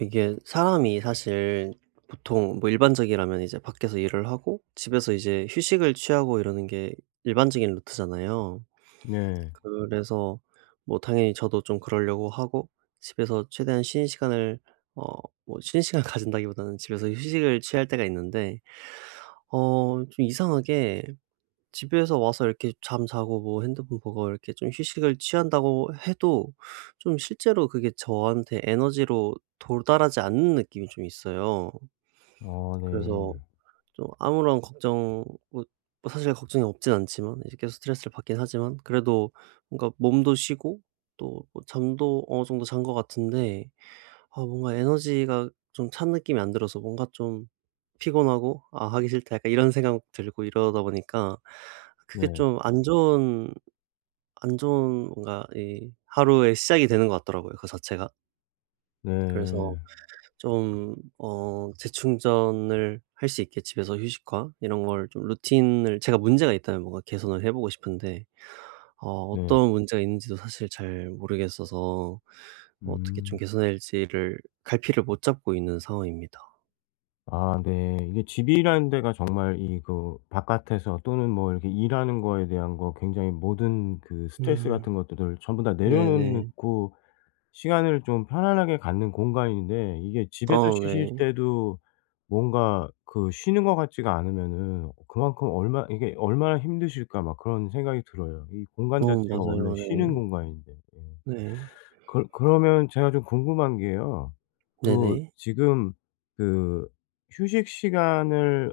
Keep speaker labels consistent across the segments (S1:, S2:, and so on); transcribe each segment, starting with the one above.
S1: 이게 사람이 사실 보통 뭐 일반적이라면 이제 밖에서 일을 하고 집에서 이제 휴식을 취하고 이러는 게 일반적인 루트잖아요.
S2: 네.
S1: 그래서 뭐 당연히 저도 좀 그러려고 하고 집에서 최대한 쉬는 시간을 어 뭐 쉬는 시간 가진다기보다는 집에서 휴식을 취할 때가 있는데 어 좀 이상하게 집에서 와서 이렇게 잠자고 뭐 핸드폰 보고 이렇게 좀 휴식을 취한다고 해도 좀 실제로 그게 저한테 에너지로 도달하지 않는 느낌이 좀 있어요.
S2: 어 네.
S1: 그래서 좀 아무런 걱정 뭐 사실 걱정이 없진 않지만 이제 계속 스트레스를 받긴 하지만 그래도 뭔가 몸도 쉬고 또뭐 잠도 어느 정도 잔 것 같은데 아 뭔가 에너지가 좀 찬 느낌이 안 들어서 뭔가 좀 피곤하고 '아 하기 싫다.' 약간 이런 생각 들고 이러다 보니까 그게
S2: 네.
S1: 좀 안 좋은 뭔가 이 하루의 시작이 되는 것 같더라고요, 그 자체가. 그래서
S2: 네.
S1: 좀 어 재충전을 할 수 있게 집에서 휴식과 이런 걸 좀 루틴을 제가 문제가 있다면 뭔가 개선을 해 보고 싶은데 어
S2: 네.
S1: 어떤 문제가 있는지도 사실 잘 모르겠어서 어떻게 좀
S2: 음.
S1: 개선 할지를 갈피를 못 잡고 있는 상황입니다.
S2: 아 네. 이게 집이라는 데가 정말 이 그 바깥에서 또는 뭐 이렇게 일하는 거에 대한 거 굉장히 모든 그 스트레스
S1: 음.
S2: 같은 것들을 전부 다
S1: 네네.
S2: 내려놓고 시간을 좀 편안하게 갖는 공간인데, 이게
S1: 아
S2: 집에서 쉬실
S1: 네.
S2: 때도 뭔가 그 쉬는 것 같지가 않으면은 그만큼 얼마 이게 '얼마나 힘드실까.' 막 그런 생각이 들어요. 이 공간
S1: 어
S2: 자체가 원래
S1: 맞아요. 네.
S2: 쉬는 공간인데. 예.
S1: 네.
S2: 그러면 제가 좀 궁금한 게요. 그
S1: 네네.
S2: 지금 그 휴식 시간을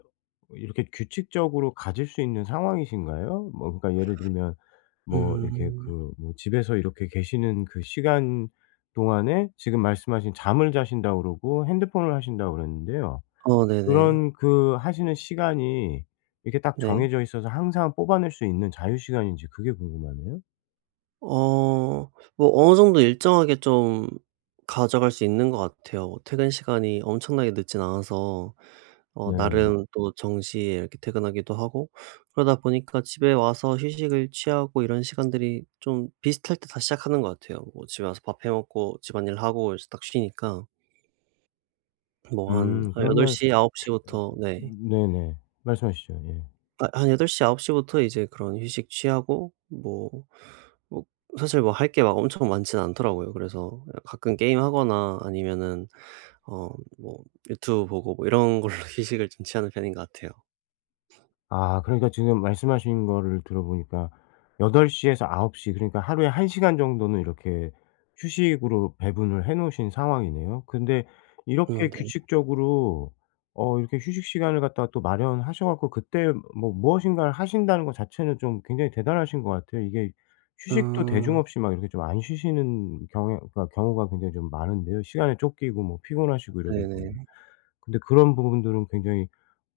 S2: 이렇게 규칙적으로 가질 수 있는 상황이신가요? 뭐 그러니까 예를 들면 뭐 이렇게
S1: 음.
S2: 그 뭐 집에서 이렇게 계시는 그 시간 동안에 지금 말씀하신 잠을 자신다고 그러고 핸드폰을 하신다고 그랬는데요.
S1: 어 네네.
S2: 그런 그 하시는 시간이 이렇게 딱
S1: 네.
S2: 정해져 있어서 항상 뽑아낼 수 있는 자유 시간인지 그게 궁금하네요.
S1: 어 뭐 어느 정도 일정하게 좀 가져갈 수 있는 것 같아요. 뭐 퇴근 시간이 엄청나게 늦진 않아서 어
S2: 네.
S1: 나름 또 정시에 이렇게 퇴근하기도 하고 그러다 보니까 집에 와서 휴식을 취하고 이런 시간들이 좀 비슷할 때 다시 시작하는 것 같아요. 뭐 집에 와서 밥 해 먹고 집안일 하고 이제 딱 쉬니까 뭐 한 여덟 8
S2: 그러면
S1: 시, 9 시부터. 네.
S2: 네네. 말씀하시죠. 예.
S1: 아 한8시9시부터 이제 그런 휴식 취하고 뭐 뭐 사실 뭐 할 게 막 엄청 많진 않더라고요. 그래서 가끔 게임하거나 아니면은 어 뭐 유튜브 보고 뭐 이런 걸로 휴식을 좀 취하는 편인 것 같아요.
S2: 아 그러니까 지금 말씀하신 거를 들어보니까 8덟시 에서 9홉시, 그러니까 하루에 1 시간 정도는 이렇게 휴식으로 배분을 해 놓으신 상황이네요. 근데
S1: 어
S2: 이렇게
S1: 네.
S2: 규칙적으로 이렇게 휴식 시간을 갖다가 또 마련하셔 갖고 그때 뭐 무엇인가를 하신다는 것 자체는 좀 굉장히 대단하신 것 같아요. 이게 휴식도 대중
S1: 어
S2: 없이 막 이렇게 좀 안 쉬시는 경향, 그러니까 경우가 굉장히 좀 많은데요. 시간에 쫓기고 뭐 피곤하시고 이러다 보면.
S1: 네네.
S2: 근데 그런 부분들은 굉장히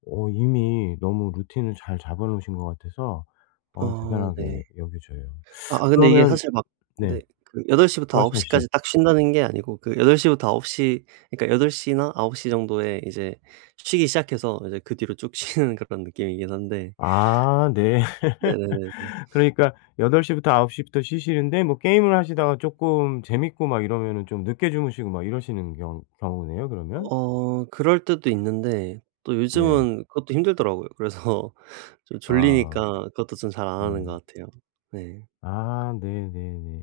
S2: 이미 너무 루틴을 잘 잡아 놓으신 것 같아서
S1: 어
S2: 대단하게
S1: 네.
S2: 여겨져요.
S1: 아 근데 이게
S2: 그러면
S1: 사실 막
S2: 네.
S1: 네 그8시부터9홉시까
S2: 말씀하시죠.
S1: 지 딱 쉰다는 게 아니고 그8시부터9시 그러니까 8시나9시 정도에 이제 쉬기 시작해서 이제 그 뒤로 쭉 쉬는 그런 느낌이긴 한데.
S2: 아 네.
S1: 네네네.
S2: 그러니까 8 시부터 9 시부터 쉬시는데 뭐 게임을 하시다가 조금 재밌고 막 이러면은 좀 늦게 주무시고 막 이러시는 경 경우네요 그러면?
S1: 어 그럴 때도 있는데 또
S2: 네.
S1: 요즘은 그것도 힘들더라고요. 그래서 좀
S2: 아
S1: 졸리니까 그것도 좀 잘 안
S2: 네.
S1: 하는 것 같아요. 네.
S2: 아 네네네.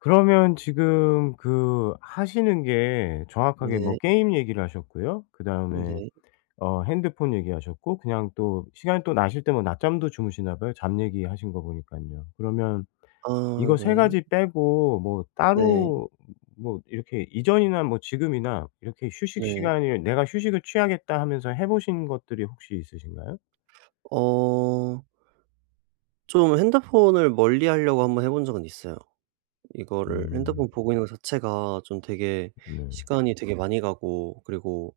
S2: 그러면 지금 그 하시는 게 정확하게 뭐
S1: 네.
S2: 게임 얘기를 하셨고요. 그다음에
S1: 네.
S2: 핸드폰 얘기하셨고, 그냥 또 시간이 또 나실 때 뭐 낮잠도 주무시나 봐요, 잠 얘기하신 거 보니깐요. 그러면
S1: 아
S2: 이거 세
S1: 네.
S2: 가지 빼고 뭐
S1: 네.
S2: 따로 뭐 이렇게 이전이나 뭐 지금이나 이렇게 휴식
S1: 네.
S2: 시간을 '내가 휴식을 취하겠다.' 하면서 해 보신 것들이 혹시 있으신가요?
S1: 어 좀 핸드폰을 멀리하려고 한번 해본 적은 있어요. 이거를
S2: 음.
S1: 핸드폰 보고 있는 것 자체가 좀 되게
S2: 네.
S1: 시간이 되게 많이 가고 그리고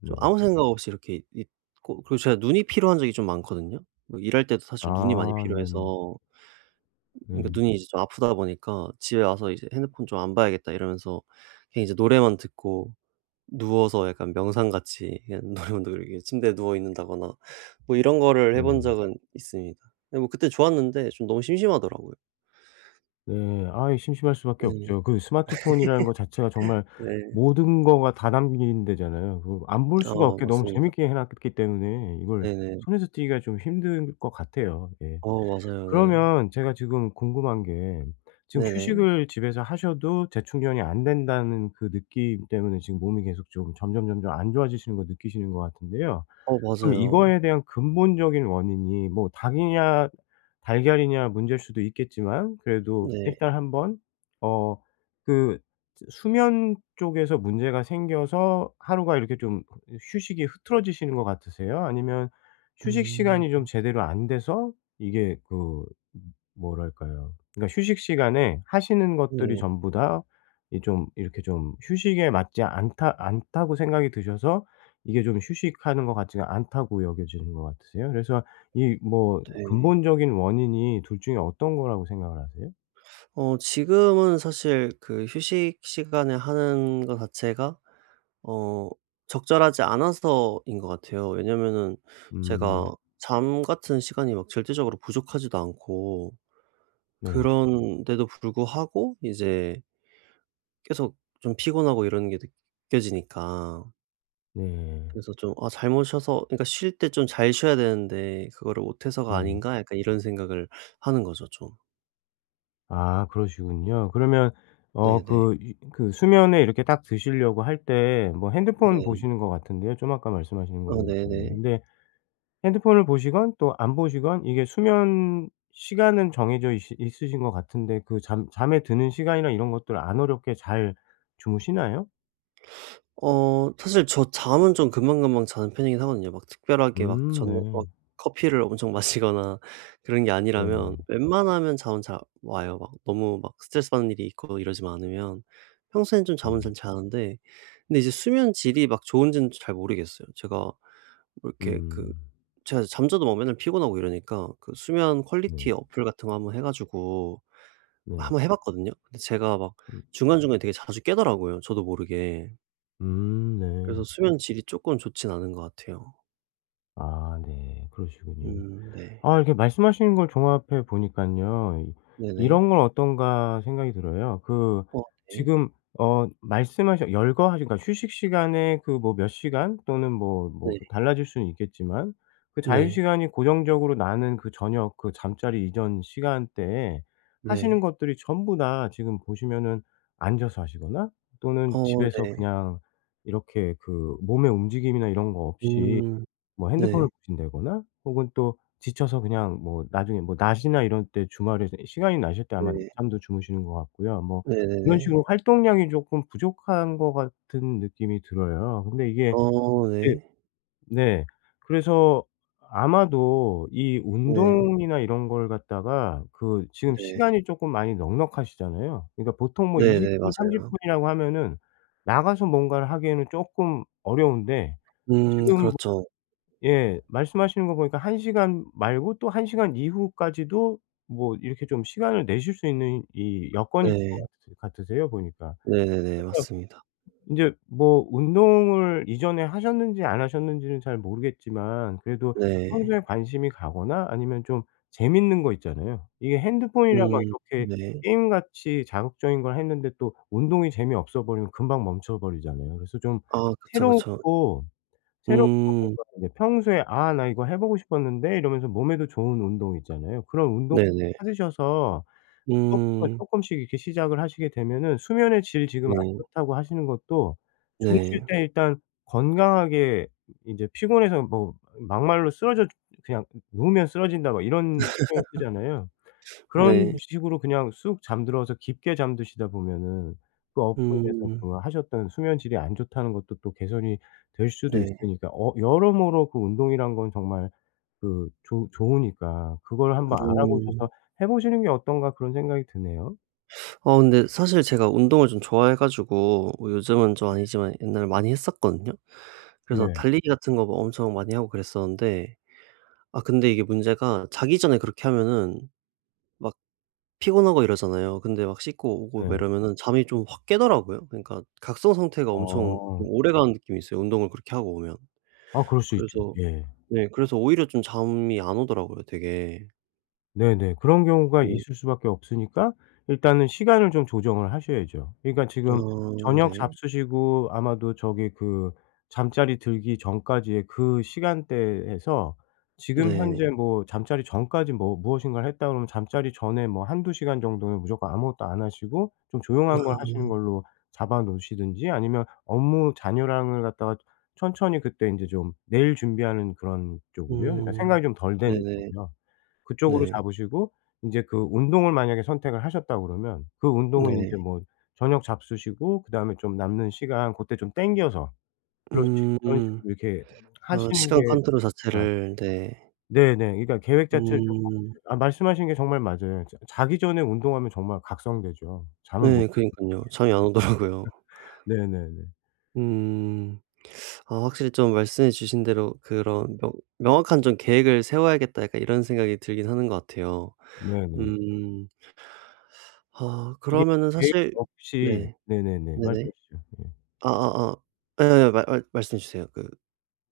S2: 네.
S1: 좀 아무 생각 없이 이렇게 있고 그리고 제가 눈이 피로한 적이 좀 많거든요. 뭐 일할 때도 사실 눈이 많이
S2: 아 네네.
S1: 필요해서 그러니까
S2: 네.
S1: 눈이 이제 좀 아프다 보니까 '집에 와서 이제 핸드폰 좀 안 봐야겠다.' 이러면서 그냥 이제 노래만 듣고 누워서 약간 명상같이 그냥 노래만 듣고 이렇게 침대에 누워 있는다거나 뭐 이런 거를 해본
S2: 네.
S1: 적은 있습니다. 근데 뭐 그때 좋았는데 좀 너무 심심하더라고요.
S2: 네. 아이 심심할 수밖에
S1: 네.
S2: 없죠. 그 스마트폰이라는 거 자체가 정말
S1: 네.
S2: 모든 거가 다 담긴 데잖아요. 그 안 볼
S1: 아
S2: 수가 없게 너무
S1: 맞습니다.
S2: 재밌게 해 놨기 때문에 이걸
S1: 네네.
S2: 손에서 떼기가 좀 힘든 것 같아요. 예.
S1: 어 맞아요. 네.
S2: 그러면 제가 지금 궁금한 게, 지금
S1: 네네.
S2: 휴식을 집에서 하셔도 재충전이 안 된다는 그 느낌 때문에 지금 몸이 계속 좀 점점점점 안 좋아지시는 거 느끼시는 것 같은데요.
S1: 어
S2: 그럼
S1: 맞아요.
S2: 이거에 대한 근본적인 원인이 뭐 닭이냐 달걀이냐 문제일 수도 있겠지만, 그래도
S1: 네.
S2: 일단 한번 어 그 수면 쪽에서 문제가 생겨서 하루가 이렇게 좀 휴식이 흐트러지시는 것 같으세요? 아니면 휴식
S1: 음.
S2: 시간이 좀 제대로 안 돼서 이게 그 뭐랄까요? 그러니까 휴식 시간에 하시는 것들이
S1: 네.
S2: 전부 다 이 좀 이렇게 좀 휴식에 맞지 않다고 생각이 드셔서 이게 좀 휴식하는 것 같지가 않다고 여겨지는 것 같으세요? 그래서 이 뭐
S1: 네.
S2: 근본적인 원인이 둘 중에 어떤 거라고 생각을 하세요?
S1: 어 지금은 사실 그 휴식 시간에 하는 거 자체가 어 적절하지 않아서인 것 같아요. 왜냐면은 제가
S2: 음.
S1: 잠 같은 시간이 막 절대적으로 부족하지도 않고
S2: 네.
S1: 그런데도 불구하고 이제 계속 좀 피곤하고 이러는 게 느껴지니까
S2: 네.
S1: 그래서 좀 '아 잘못 쉬어서 그러니까 쉴 때 좀 잘 쉬어야 되는데 그거를 못 해서가
S2: 네.
S1: 아닌가?' 약간 이런 생각을 하는 거죠 좀.
S2: 아 그러시군요. 그러면
S1: 네네.
S2: 그 이 그 수면에 이렇게 딱 드시려고 할 때 뭐 핸드폰
S1: 네.
S2: 보시는 것 같은데요, 좀 아까 말씀하시는 거
S1: 어
S2: 보니깐요.
S1: 네네.
S2: 근데 핸드폰을 보시건 또 안 보시건 이게 수면 시간은 정해져 있으신 것 같은데, 그 잠 잠에 드는 시간이나 이런 것들 안 어렵게 잘 주무시나요?
S1: 어 사실 저 잠은 좀 금방금방 자는 편이긴 하거든요. 막 특별하게 막 저는
S2: 네.
S1: 막 커피를 엄청 마시거나 그런 게 아니라면
S2: 네네.
S1: 웬만하면 잠은 잘 와요. 막 너무 막 스트레스 받는 일이 있고 이러지만 않으면 평소엔 좀
S2: 네.
S1: 잠은 잘 자는데 근데 이제 수면 질이 막 좋은지는 잘 모르겠어요. 제가 뭐 이렇게 그
S2: 음.
S1: 제가 잠자도 막 맨날 피곤하고 이러니까 그 수면
S2: 네.
S1: 퀄리티 어플 같은 거 한번 해 가지고
S2: 네.
S1: 한번 해 봤거든요. 근데 제가 막
S2: 음
S1: 중간중간에 되게 자주 깨더라고요, 저도 모르게.
S2: 네.
S1: 그래서 수면 질이 쪼끔 좋진 않은 것 같아요.
S2: 아 네. 그러시군요.
S1: 네.
S2: 아 이렇게 말씀하시는 걸 종합해 보니깐요. 이
S1: 네네.
S2: 이런 건 어떤가 생각이 들어요. 그
S1: 어 네.
S2: 지금 말씀하신 열거하신, 그러니까 휴식 시간에 그 뭐 몇 시간 또는 뭐 뭐
S1: 네.
S2: 달라질 수는 있겠지만, 그 자유
S1: 네.
S2: 시간이 고정적으로 나는 그 저녁 그 잠자리 이전 시간대에 하시는
S1: 네.
S2: 것들이 전부 다 지금 보시면은 앉아서 하시거나 또는
S1: 어
S2: 집에서
S1: 네.
S2: 그냥 이렇게 그 몸의 움직임이나 이런 거 없이
S1: 음.
S2: 뭐 핸드폰을
S1: 네.
S2: 보신다거나 혹은 또 지쳐서 그냥 뭐 나중에 뭐 낮이나 이런 때 주말에 시간이 나실 때 아마
S1: 네.
S2: 늦잠도 주무시는 것 같고요. 뭐 이런
S1: 네네네.
S2: 식으로 활동량이 조금 부족한 것 같은 느낌이 들어요. 근데 이게
S1: 어
S2: 예
S1: 네.
S2: 네. 그래서 아마도 이
S1: 네.
S2: 운동이나 이런 걸 갖다가 그 지금
S1: 네.
S2: 시간이 쪼끔 많이 넉넉하시잖아요. 그러니까 보통 뭐 20
S1: 네네.
S2: 분 30
S1: 맞아요.
S2: 분이라고 하면은 나가서 뭔가를 하기에는 쪼끔 어려운데, 지금
S1: 그렇죠.
S2: 예. 말씀하시는 거 보니까 1 시간 말고 또 1 시간 이후까지도 뭐 이렇게 좀 시간을 내실 수 있는 이 여건이 있을
S1: 네.
S2: 것 같으세요 보니까.
S1: 네네네.
S2: 그러니까
S1: 맞습니다.
S2: 인제 뭐 운동을 이전에 하셨는지 안 하셨는지는 잘 모르겠지만, 그래도
S1: 네.
S2: 평소에 관심이 가거나 아니면 좀 재밌는 거 있잖아요. 이게 핸드폰이랑 막 이렇게
S1: 네.
S2: 게임같이 자극적인 걸 했는데 또 운동이 재미없어 버리면 금방 멈춰 버리잖아요. 그래서 좀
S1: 아 그쵸, 그쵸.
S2: 새롭고 새롭고
S1: 음
S2: 뭔가 이제 평소에 '아 나 이거 해 보고 싶었는데.' 이러면서 몸에도 좋은 운동 있잖아요. 그런 운동
S1: 네네.
S2: 찾으셔서 그것부터
S1: 음
S2: 쪼끔씩 이렇게 시작을 하시게 되면은 수면의 질 지금 안
S1: 네.
S2: 좋다고 하시는 것도 주무실
S1: 네.
S2: 때 일단 건강하게 이제 피곤해서 뭐 막말로 쓰러져, 그냥 누우면 쓰러진다 막 이런 표현 쓰잖아요. 그런
S1: 네.
S2: 식으로 그냥 쑥 잠들어서 깊게 잠드시다 보면은 그 어플에서
S1: 음
S2: 그 하셨던 수면 질이 안 좋다는 것도 또 개선이 될 수도
S1: 네.
S2: 있으니까, 여러모로 그 운동이란 건 정말 그 좋 좋으니까 그걸 한번 알아보셔서
S1: 음.
S2: 해 보시는 게 어떤가 그런 생각이 드네요.
S1: 어 근데 사실 제가 운동을 좀 좋아해 가지고 뭐 요즘은 좀 아니지만 옛날에 많이 했었거든요. 그래서
S2: 네.
S1: 달리기 같은 거막 엄청 많이 하고 그랬었는데 아 근데 이게 문제가 자기 전에 그렇게 하면은 막 피곤하고 이러잖아요. 근데 막 씻고 오고 막
S2: 네.
S1: 이러면은 잠이 좀 확 깨더라고요. 그러니까 각성 상태가 엄청
S2: 어.
S1: 좀 오래가는 느낌이 있어요, 운동을 그렇게 하고 오면.
S2: 아 그럴 수 있죠.
S1: 그래서
S2: 예.
S1: 네 그래서 오히려 좀 잠이 안 오더라고요 되게.
S2: 네네. 그런 경우가
S1: 네.
S2: 있을 수밖에 없으니까 일단은 시간을 좀 조정을 하셔야죠. 그러니까
S1: 아
S2: 지금 저녁
S1: 네.
S2: 잡수시고 아마도 저기 그 잠자리 들기 전까지의 그 시간대에서 지금
S1: 네.
S2: 현재 뭐 잠자리 전까지 뭐 무엇인가를 했다 그러면 잠자리 전에 뭐 한두 시간 정도는 무조건 아무것도 안 하시고 좀 조용한 걸 하시는 걸로 잡아 놓으시든지 아니면 업무 잔여량을 갖다가 천천히 그때 인제 좀 내일 준비하는 그런 쪽으로요. 그러니까
S1: 음.
S2: 생각이 좀 덜 되는
S1: 네네.
S2: 쪽이요. 그쪽으로
S1: 네.
S2: 잡으시고 인제 그 운동을 만약에 선택을 하셨다 그러면 그 운동은
S1: 네.
S2: 인제 뭐 저녁 잡수시고 그다음에 좀 남는 시간 고때 좀 당겨서 그런 식 그런
S1: 음.
S2: 식으로 이렇게
S1: 아
S2: 하시는
S1: 시간
S2: 게
S1: 컨트롤
S2: 아
S1: 자체를 네.
S2: 네네. 그러니까 계획 자체를 좀
S1: 음.
S2: 바꾸세요. 아 말씀하신 게 정말 맞아요. 자 자기 전에 운동하면 정말 각성되죠. 잠을 못
S1: 네
S2: 자
S1: 그러니깐요. 잠이 안 오더라고요.
S2: 네네네.
S1: 음. 아 확실히 좀 말씀해 주신 대로 그런 명 '명확한 좀 계획을 세워야겠다.' 약간 이런 생각이 들긴 하는 것 같아요.
S2: 네네.
S1: 음. 아
S2: 이게
S1: 그러면은
S2: 계획
S1: 사실
S2: 없이
S1: 네.
S2: 네네네. 말씀해
S1: 네네.
S2: 주십시오. 예.
S1: 아아아. 예예. 말 말 말씀해 주세요. 그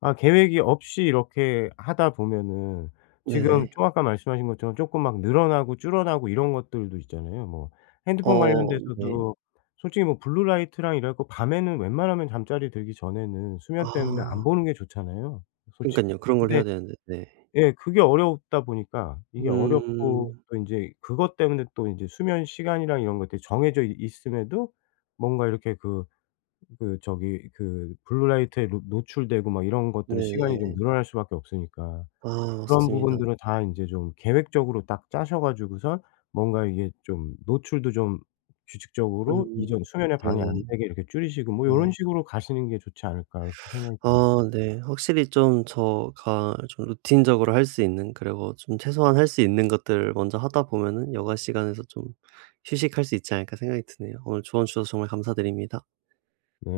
S2: 아 계획이 없이 이렇게 하다 보면은 지금
S1: 네네.
S2: 좀 아까 말씀하신 것처럼 쪼끔 막 늘어나고 줄어나고 이런 것들도 있잖아요. 뭐 핸드폰
S1: 어 네.
S2: 관련돼서도 솔직히 뭐 블루라이트랑 이럴 거 밤에는 웬만하면 잠자리 들기 전에는 수면 때문에 안
S1: 아
S2: 보는 게 좋잖아요 솔직히.
S1: 그러니깐요. 그런 걸
S2: 근데
S1: 해야 되는데. 네.
S2: 예 그게 어렵다 보니까 이게 어렵고
S1: 음.
S2: 또 인제 그것 때문에 또 인제 수면 시간이랑 이런 것들이 정해져 있 있음에도 뭔가 이렇게 그 저기 그 블루라이트에 노 노출되고 막 이런 것들의 시간이 좀
S1: 네네.
S2: 늘어날 수밖에 없으니까.
S1: 아
S2: 그런
S1: 맞습니다.
S2: 부분들은 다 인제 좀 계획적으로 딱 짜셔 가지고선 뭔가 이게 좀 노출도 좀 규칙적으로
S1: 음.
S2: 이전 수면에 방해 안
S1: 네네.
S2: 되게 이렇게 줄이시고 뭐 요런
S1: 네.
S2: 식으로 가시는 게 좋지 않을까 그렇게 생각이 드네요.
S1: 아 네. 확실히 좀 저가 좀 루틴적으로 할 수 있는 그리고 좀 최소한 할 수 있는 것들을 먼저 하다 보면은 여가 시간에서 좀 휴식할 수 있지 않을까 생각이 드네요. 오늘 조언 주셔서 정말 감사드립니다.
S2: 네.